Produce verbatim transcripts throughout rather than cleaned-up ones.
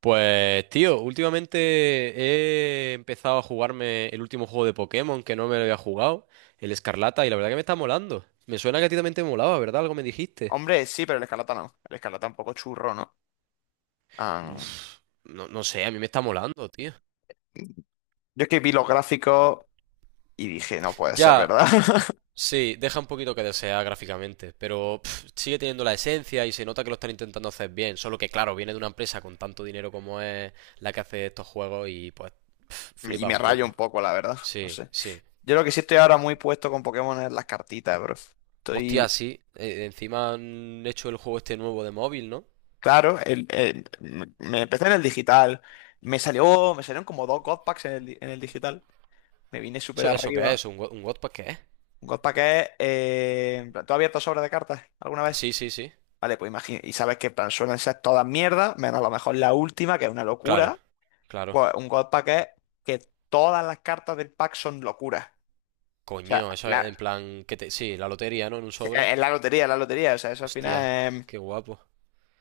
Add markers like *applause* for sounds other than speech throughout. Pues tío, últimamente he empezado a jugarme el último juego de Pokémon que no me lo había jugado, el Escarlata, y la verdad que me está molando. Me suena que a ti también te molaba, ¿verdad? Algo me dijiste. Hombre, sí, pero el Escarlata no. El Escarlata un poco churro, ¿no? Ah, Uf, no, no sé, a mí me está molando, tío. yo es que vi los gráficos y dije, no puede ser, Ya, ¿verdad? *laughs* sí, deja un poquito que desear gráficamente, pero pf, sigue teniendo la esencia y se nota que lo están intentando hacer bien, solo que claro, viene de una empresa con tanto dinero como es la que hace estos juegos y pues pf, Y flipa me un rayo un poco. poco, la verdad. No Sí, sé. sí. Yo lo que sí estoy ahora muy puesto con Pokémon es las cartitas, bro. Hostia, Estoy. sí. Eh, encima han hecho el juego este nuevo de móvil, ¿no? Claro, el- el- me me empecé en el digital. Me salió. Me salieron como dos God Packs en el, di- en el digital. Me vine súper ¿Eso, eso qué es? arriba. ¿Un, go- un Wattpad qué es? Un God Pack es. Eh, en plan, ¿tú has abierto sobre de cartas alguna vez? Sí, sí, sí. Vale, pues imagina, y sabes que en plan, suelen ser todas mierdas, menos a lo mejor la última, que es una Claro, locura. claro. Pues un God Pack es que todas las cartas del pack son locuras. O Coño, sea, eso es la, en plan que te... Sí, la lotería, ¿no? En un sí, es sobre. es la lotería, la lotería. O sea, eso al final Hostia, es, qué guapo.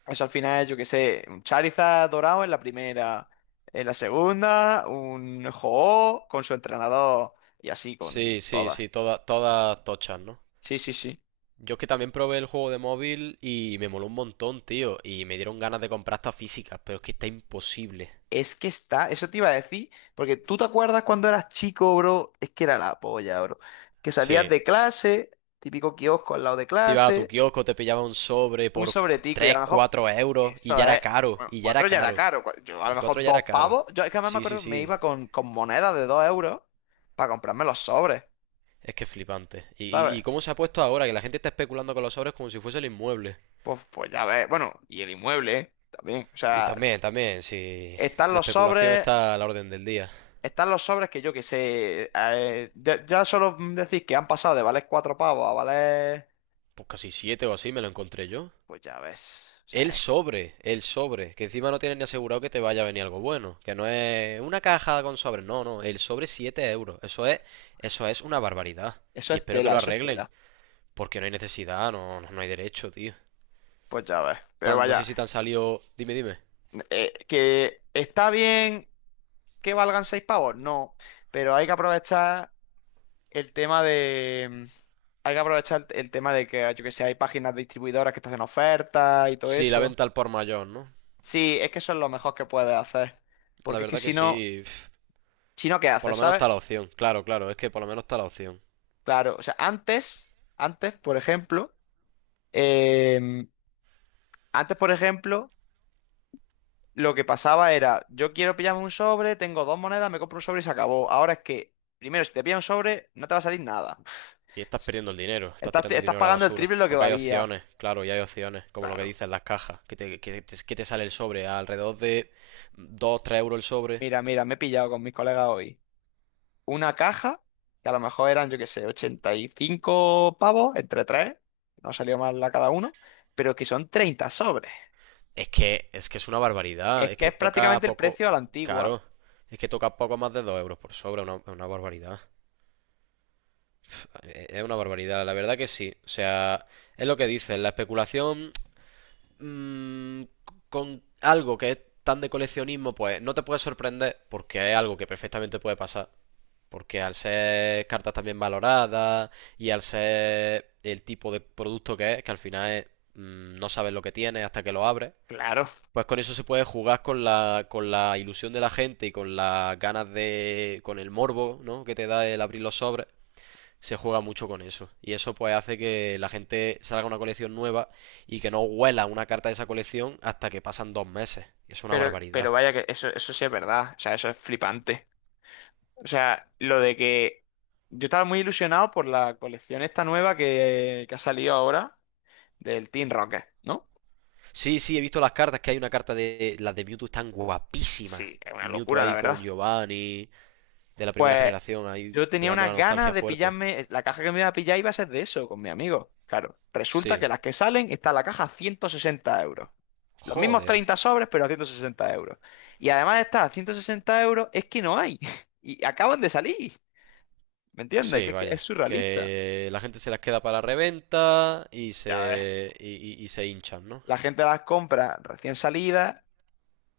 eso al final es, yo qué sé, un Charizard dorado en la primera, en la segunda, un ho con su entrenador y así con Sí, sí, todas. sí, todas, todas tochas, ¿no? Sí, sí, sí. Yo es que también probé el juego de móvil y me moló un montón, tío. Y me dieron ganas de comprar estas físicas, pero es que está imposible. Es que está, eso te iba a decir, porque tú te acuerdas cuando eras chico, bro, es que era la polla, bro. Que salías Sí. de clase, típico kiosco al lado de Te ibas a tu clase, kiosco, te pillaba un sobre un por sobretico y a tres, lo mejor, cuatro euros y eso ya era es, caro, bueno, y ya era cuatro ya era caro. caro, cua- yo a lo Y cuatro mejor ya era dos caro. pavos, yo es que además me Sí, sí, acuerdo, me sí. iba con, con monedas de dos euros para comprarme los sobres, Es que es flipante. Y, y, y ¿sabes? cómo se ha puesto ahora, que la gente está especulando con los sobres como si fuese el inmueble. Pues, pues ya ves, bueno, y el inmueble, ¿eh? También, o Y sea, también, también, si están la los especulación sobres. está a la orden del día. Están los sobres que yo que sé. Eh, ya, ya solo decís que han pasado de valer cuatro pavos a valer. Pues casi siete o así me lo encontré yo. Pues ya ves. O sea, El es- sobre, el sobre, que encima no tienes ni asegurado que te vaya a venir algo bueno, que no es una caja con sobres, no, no, el sobre siete euros, eso es, eso es una barbaridad. eso Y es espero que tela, lo eso es arreglen, tela. porque no hay necesidad, no, no, no hay derecho, tío. Pues ya ves. Pero Tan- no sé vaya, si te han salido, dime, dime. eh, que está bien que valgan seis pavos, no. Pero hay que aprovechar el tema de. Hay que aprovechar el, el tema de que, yo que sé, hay páginas distribuidoras que te hacen ofertas y todo Sí, la eso. venta al por mayor, ¿no? Sí, es que eso es lo mejor que puedes hacer. La Porque es que verdad que si no, sí. Pf, si no, ¿qué por haces, lo menos sabes? está la opción. Claro, claro, es que por lo menos está la opción. Claro, o sea, antes, antes, por ejemplo, em, antes, por ejemplo, lo que pasaba era, yo quiero pillarme un sobre, tengo dos monedas, me compro un sobre y se acabó. Ahora es que, primero, si te pillas un sobre, no te va a salir nada. *laughs* Y estás perdiendo el dinero, estás Estás, tirando el estás dinero a la pagando el basura. triple lo que Porque hay valía. opciones, claro, y hay opciones, como lo que Claro. dicen las cajas, que te, que te- que te sale el sobre a alrededor de dos tres euros el sobre. Mira, mira, me he pillado con mis colegas hoy. Una caja, que a lo mejor eran, yo qué sé, ochenta y cinco pavos entre tres, no salió mal la cada uno, pero que son treinta sobres. Es que, es que es una barbaridad, Es es que que es toca prácticamente el poco. precio a la antigua. Claro, es que toca poco más de dos euros por sobre. Es una, una barbaridad. Eh, Es una barbaridad, la verdad que sí. O sea, es lo que dicen, la especulación mm, con algo que es tan de coleccionismo, pues no te puede sorprender porque es algo que perfectamente puede pasar. Porque al ser cartas también valoradas y al ser el tipo de producto que es, que al final es mm, no sabes lo que tienes hasta que lo abres, Claro. pues con eso se puede jugar con la, con la ilusión de la gente y con las ganas de, con el morbo, ¿no?, que te da el abrir los sobres, se juega mucho con eso. Y eso pues hace que la gente salga una colección nueva y que no huela una carta de esa colección hasta que pasan dos meses. Es una Pero, pero barbaridad. vaya que eso, eso sí es verdad, o sea, eso es flipante. O sea, lo de que yo estaba muy ilusionado por la colección esta nueva que, que ha salido ahora del Team Rocket, ¿no? Sí, sí, he visto las cartas, que hay una carta de... Las de Mewtwo están guapísimas. Sí, es una El Mewtwo locura, la ahí verdad. con Giovanni, de la primera Pues generación, ahí yo tenía pegando la unas nostalgia ganas de fuerte. pillarme, la caja que me iba a pillar iba a ser de eso, con mi amigo. Claro, resulta Sí. que las que salen está la caja a ciento sesenta euros. Los mismos Joder. treinta sobres, pero a ciento sesenta euros. Y además de estar a ciento sesenta euros, es que no hay. *laughs* Y acaban de salir. ¿Me entiendes? Sí, Que, que es vaya. surrealista. Que la gente se las queda para reventa y Ya ves. se... y, y- y se hinchan, ¿no? La gente las compra recién salidas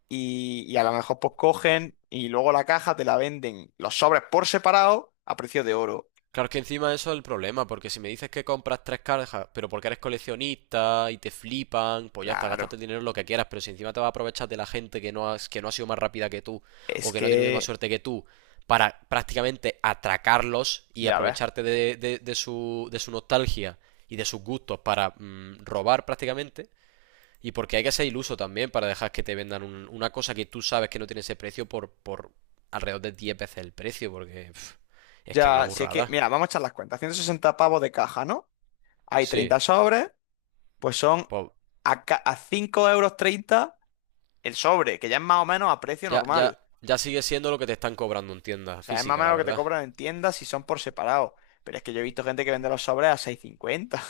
y, y a lo mejor pues cogen y luego la caja te la venden los sobres por separado a precio de oro. Claro que encima eso es el problema, porque si me dices que compras tres cajas, pero porque eres coleccionista y te flipan, pues ya está, gástate Claro. el dinero en lo que quieras, pero si encima te vas a aprovechar de la gente que no has- que no ha sido más rápida que tú Es o que no tiene la misma que, suerte que tú para prácticamente atracarlos y ya ves. aprovecharte de, de- de su, de su nostalgia y de sus gustos para mm, robar prácticamente, y porque hay que ser iluso también para dejar que te vendan un- una cosa que tú sabes que no tiene ese precio por, por alrededor de diez veces el precio, porque pf, es que es una Ya, si es que, burrada. mira, vamos a echar las cuentas. Ciento sesenta pavos de caja, ¿no? Hay Sí, treinta sobres, pues son pues a, ca- a cinco euros treinta el sobre, que ya es más o menos a precio ya, ya, normal. ya sigue siendo lo que te están cobrando en tienda O sea, es más o física, menos la lo que te verdad. cobran en tiendas si son por separado. Pero es que yo he visto gente que vende los sobres a seis cincuenta.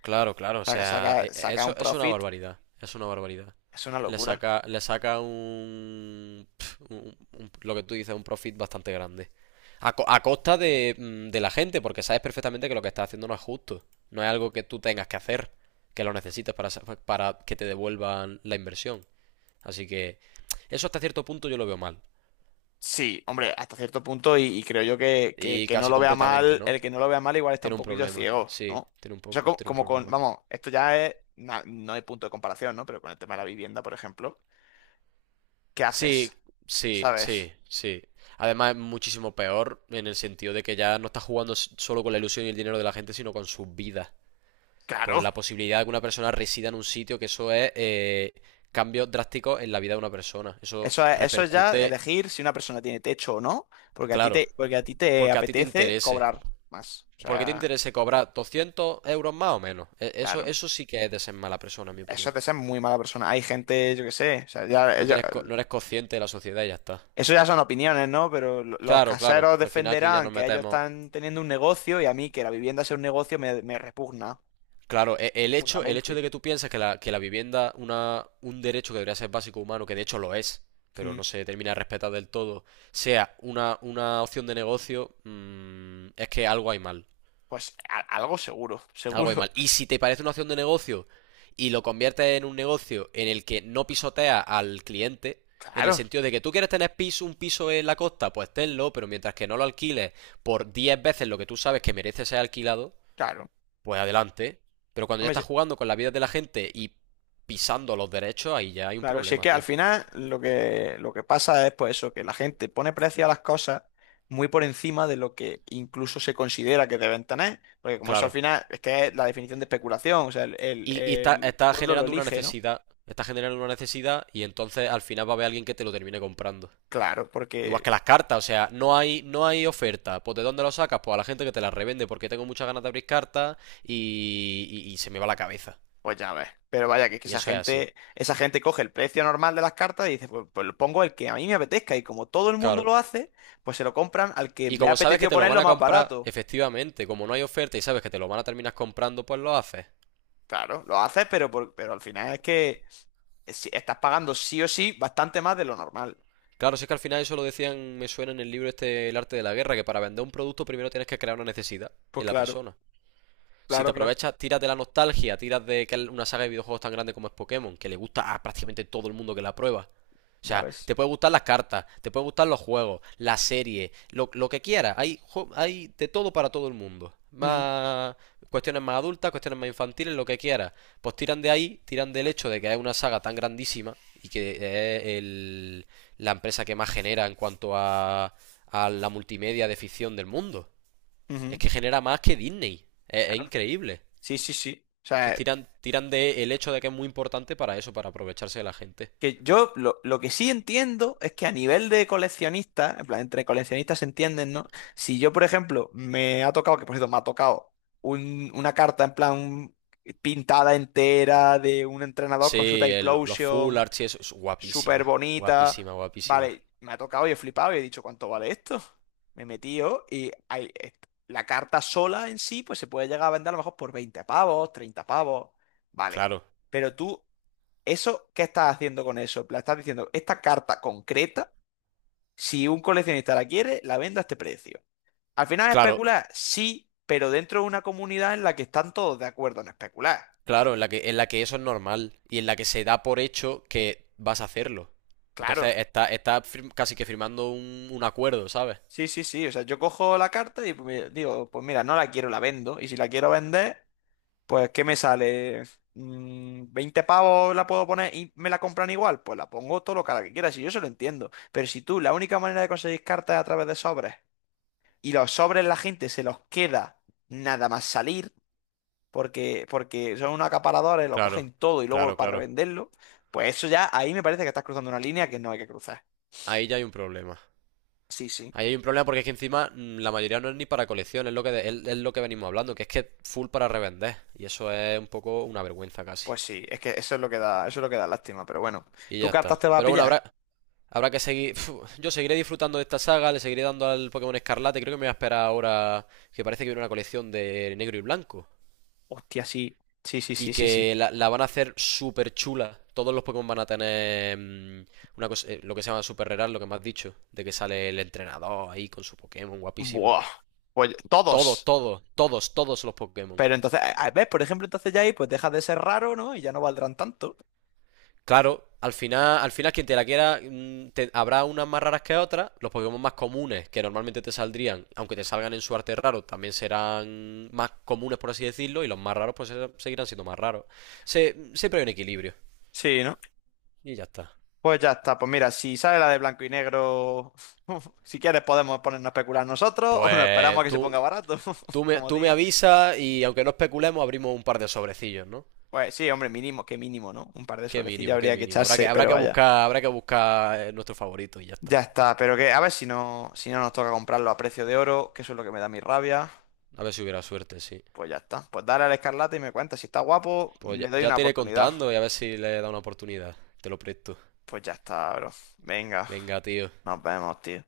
Claro, claro, o sa- Saca, sea, e- e- saca eso un es una profit, barbaridad, es una barbaridad. es una Le locura. saca, le saca un, pf, un- un- lo que tú dices, un profit bastante grande. A, co- a costa de, mm, de la gente, porque sabes perfectamente que lo que estás haciendo no es justo. No es algo que tú tengas que hacer, que lo necesites para, sa- para que te devuelvan la inversión. Así que eso hasta cierto punto yo lo veo mal. Sí, hombre, hasta cierto punto, y, y creo yo que, que el Y que no casi lo vea completamente, mal, ¿no? el que no lo vea mal igual está Tiene un un poquillo problema, ciego, sí, ¿no? tiene un, po- Eso como, tiene un como con, problema. vamos, esto ya es, na- no hay punto de comparación, ¿no? Pero con el tema de la vivienda, por ejemplo, ¿qué haces? Sí, sí, ¿Sabes? sí, sí. Además es muchísimo peor en el sentido de que ya no está jugando s- solo con la ilusión y el dinero de la gente, sino con sus vidas, con Claro. la posibilidad de que una persona resida en un sitio, que eso es eh, cambios drásticos en la vida de una persona. Eso Eso es, eso es ya repercute, elegir si una persona tiene techo o no, porque a ti claro, te, porque a ti te porque a ti te apetece interese. cobrar más. O Porque te sea, interese cobrar doscientos euros más o menos. E- Eso, claro. eso sí que es de ser mala persona, en mi Eso es opinión. de ser muy mala persona. Hay gente, yo qué sé, o sea, ya, No ya. tienes, co- no eres consciente de la sociedad y ya está. Eso ya son opiniones, ¿no? Pero lo- los Claro, claro. caseros Al final aquí ya defenderán nos que ellos metemos. están teniendo un negocio y a mí que la vivienda sea un negocio me, me repugna Claro, e- el hecho, el hecho profundamente. de que tú pienses que la, que la vivienda, una, un derecho que debería ser básico humano, que de hecho lo es, pero Mm, no se termina de respetar del todo, sea una, una opción de negocio, mm, es que algo hay mal. pues a- algo seguro, Algo hay mal. seguro. Y *laughs* si te parece una opción de negocio y lo conviertes en un negocio en el que no pisotea al cliente, en el Claro, sentido de que tú quieres tener piso, un piso en la costa, pues tenlo, pero mientras que no lo alquiles por diez veces lo que tú sabes que merece ser alquilado, claro. pues adelante. Pero cuando ya Hombre, estás se- jugando con la vida de la gente y pisando los derechos, ahí ya hay un claro, si es problema, que al tío. final lo que, lo que pasa es pues eso, que la gente pone precio a las cosas muy por encima de lo que incluso se considera que deben tener. Porque como eso al Claro. final es que es la definición de especulación, o sea, el, el Y, y está, el está pueblo lo generando una elige, ¿no? necesidad. Está generando una necesidad y entonces al final va a haber alguien que te lo termine comprando. Claro, Igual que porque las cartas, o sea, no hay, no hay oferta. Pues ¿de dónde lo sacas? Pues a la gente que te las revende porque tengo muchas ganas de abrir cartas y, y- y se me va la cabeza. pues ya ves. Pero vaya, que es que Y esa eso es así. gente, esa gente coge el precio normal de las cartas y dice, pues, pues lo pongo el que a mí me apetezca. Y como todo el mundo Claro. lo hace, pues se lo compran al que Y le ha como sabes que apetecido te lo van ponerlo a más comprar, barato. efectivamente, como no hay oferta y sabes que te lo van a terminar comprando, pues lo haces. Claro, lo haces, pero, por- pero al final es que si- estás pagando sí o sí bastante más de lo normal. Claro, si es que al final eso lo decían, me suena en el libro este, El arte de la guerra, que para vender un producto primero tienes que crear una necesidad Pues en la claro, persona. Si te claro, claro. aprovechas, tiras de la nostalgia, tiras de que es una saga de videojuegos tan grande como es Pokémon, que le gusta a prácticamente todo el mundo que la prueba. O Ya sea, ves. te puede gustar las cartas, te puede gustar los juegos, la serie, lo, lo que quieras. Hay, hay de todo para todo el mundo. Mm, Más cuestiones más adultas, cuestiones más infantiles, lo que quieras. Pues tiran de ahí, tiran del hecho de que es una saga tan grandísima y que es el- la empresa que más genera en cuanto a, a la multimedia de ficción del mundo. Es ujú, que genera más que Disney. Es, es claro. increíble. Sí, sí, sí. O Entonces sea, tiran, tiran de el hecho de que es muy importante para eso, para aprovecharse de la gente. que yo lo, lo que sí entiendo es que a nivel de coleccionista, en plan, entre coleccionistas se entienden, ¿no? Si yo, por ejemplo, me ha tocado, que por cierto me ha tocado un- una carta en plan pintada entera de un entrenador con su Sí, el- los full Typlosion, archies, eso es súper guapísima, bonita, guapísima, guapísima. vale, me ha tocado y he flipado y he dicho, ¿cuánto vale esto? Me metí yo y hay, est- la carta sola en sí, pues se puede llegar a vender a lo mejor por veinte pavos, treinta pavos, vale. Claro, Pero tú, ¿eso qué estás haciendo con eso? En plan, estás diciendo, esta carta concreta, si un coleccionista la quiere, la vendo a este precio. Al final es claro, especular, sí, pero dentro de una comunidad en la que están todos de acuerdo en especular, claro, ¿no? en la que, en la que eso es normal y en la que se da por hecho que vas a hacerlo. Claro. Entonces está, está fir- casi que firmando un, un acuerdo, ¿sabes? Sí, sí, sí. O sea, yo cojo la carta y pues, me- digo, pues mira, no la quiero, la vendo. Y si la quiero vender, pues ¿qué me sale? Mm, veinte pavos la puedo poner y me la compran igual. Pues la pongo todo lo cara que quiera, si yo eso lo entiendo. Pero si tú, la única manera de conseguir cartas es a través de sobres y los sobres la gente se los queda nada más salir, porque, porque son unos acaparadores, lo Claro, cogen todo y luego claro, para claro. revenderlo, pues eso ya, ahí me parece que estás cruzando una línea que no hay que cruzar. Ahí ya hay un problema. Sí, sí, Ahí hay un problema porque es que encima mm, la mayoría no es ni para colección, es lo que, de- es es lo que venimos hablando, que es que full para revender. Y eso es un poco una vergüenza casi. pues sí, es que eso es lo que da, eso es lo que da lástima, pero bueno, Y ¿tú ya cartas está. te vas a Pero bueno, pillar? habrá, habrá que seguir. Uf, yo seguiré disfrutando de esta saga, le seguiré dando al Pokémon Escarlate. Creo que me voy a esperar ahora que parece que viene una colección de negro y blanco. Hostia, sí, sí, sí, Y sí, sí, sí. que la, la van a hacer súper chula. Todos los Pokémon van a tener mm, una cosa, eh, lo que se llama Super Rare, lo que me has dicho. De que sale el entrenador ahí con su Pokémon, guapísimo. Buah, pues Todos, todos. todos, todos, todos los Pokémon. Pero entonces, a- a- ¿ves? Por ejemplo, entonces ya ahí pues dejas de ser raro, ¿no? Y ya no valdrán tanto. Claro, al final, al final quien te la quiera, mm, te- habrá unas más raras que otras. Los Pokémon más comunes que normalmente te saldrían, aunque te salgan en su arte raro, también serán más comunes, por así decirlo, y los más raros pues seguirán siendo más raros. Se, siempre hay un equilibrio. Sí, ¿no? Y ya está. Pues ya está, pues mira, si sale la de blanco y negro, *laughs* si quieres podemos ponernos a especular nosotros o nos esperamos a Pues que se tú, ponga barato, tú *laughs* me, como tú me diga. avisas y aunque no especulemos, abrimos un par de sobrecillos, ¿no? Pues sí, hombre, mínimo, qué mínimo, ¿no? Un par de Qué sobrecillos mínimo, qué habría que mínimo. Habrá que, echarse, habrá pero que vaya. buscar, habrá que buscar eh, nuestro favorito y ya está. Ya está, pero que a ver si no, si no nos toca comprarlo a precio de oro, que eso es lo que me da mi rabia. A ver si hubiera suerte, sí. Pues ya está, pues dale al Escarlata y me cuenta, si está guapo, Pues ya, le doy ya una te iré oportunidad. contando y a ver si le he dado una oportunidad. Te lo presto. Pues ya está, bro. Venga, Venga, tío. nos vemos, tío.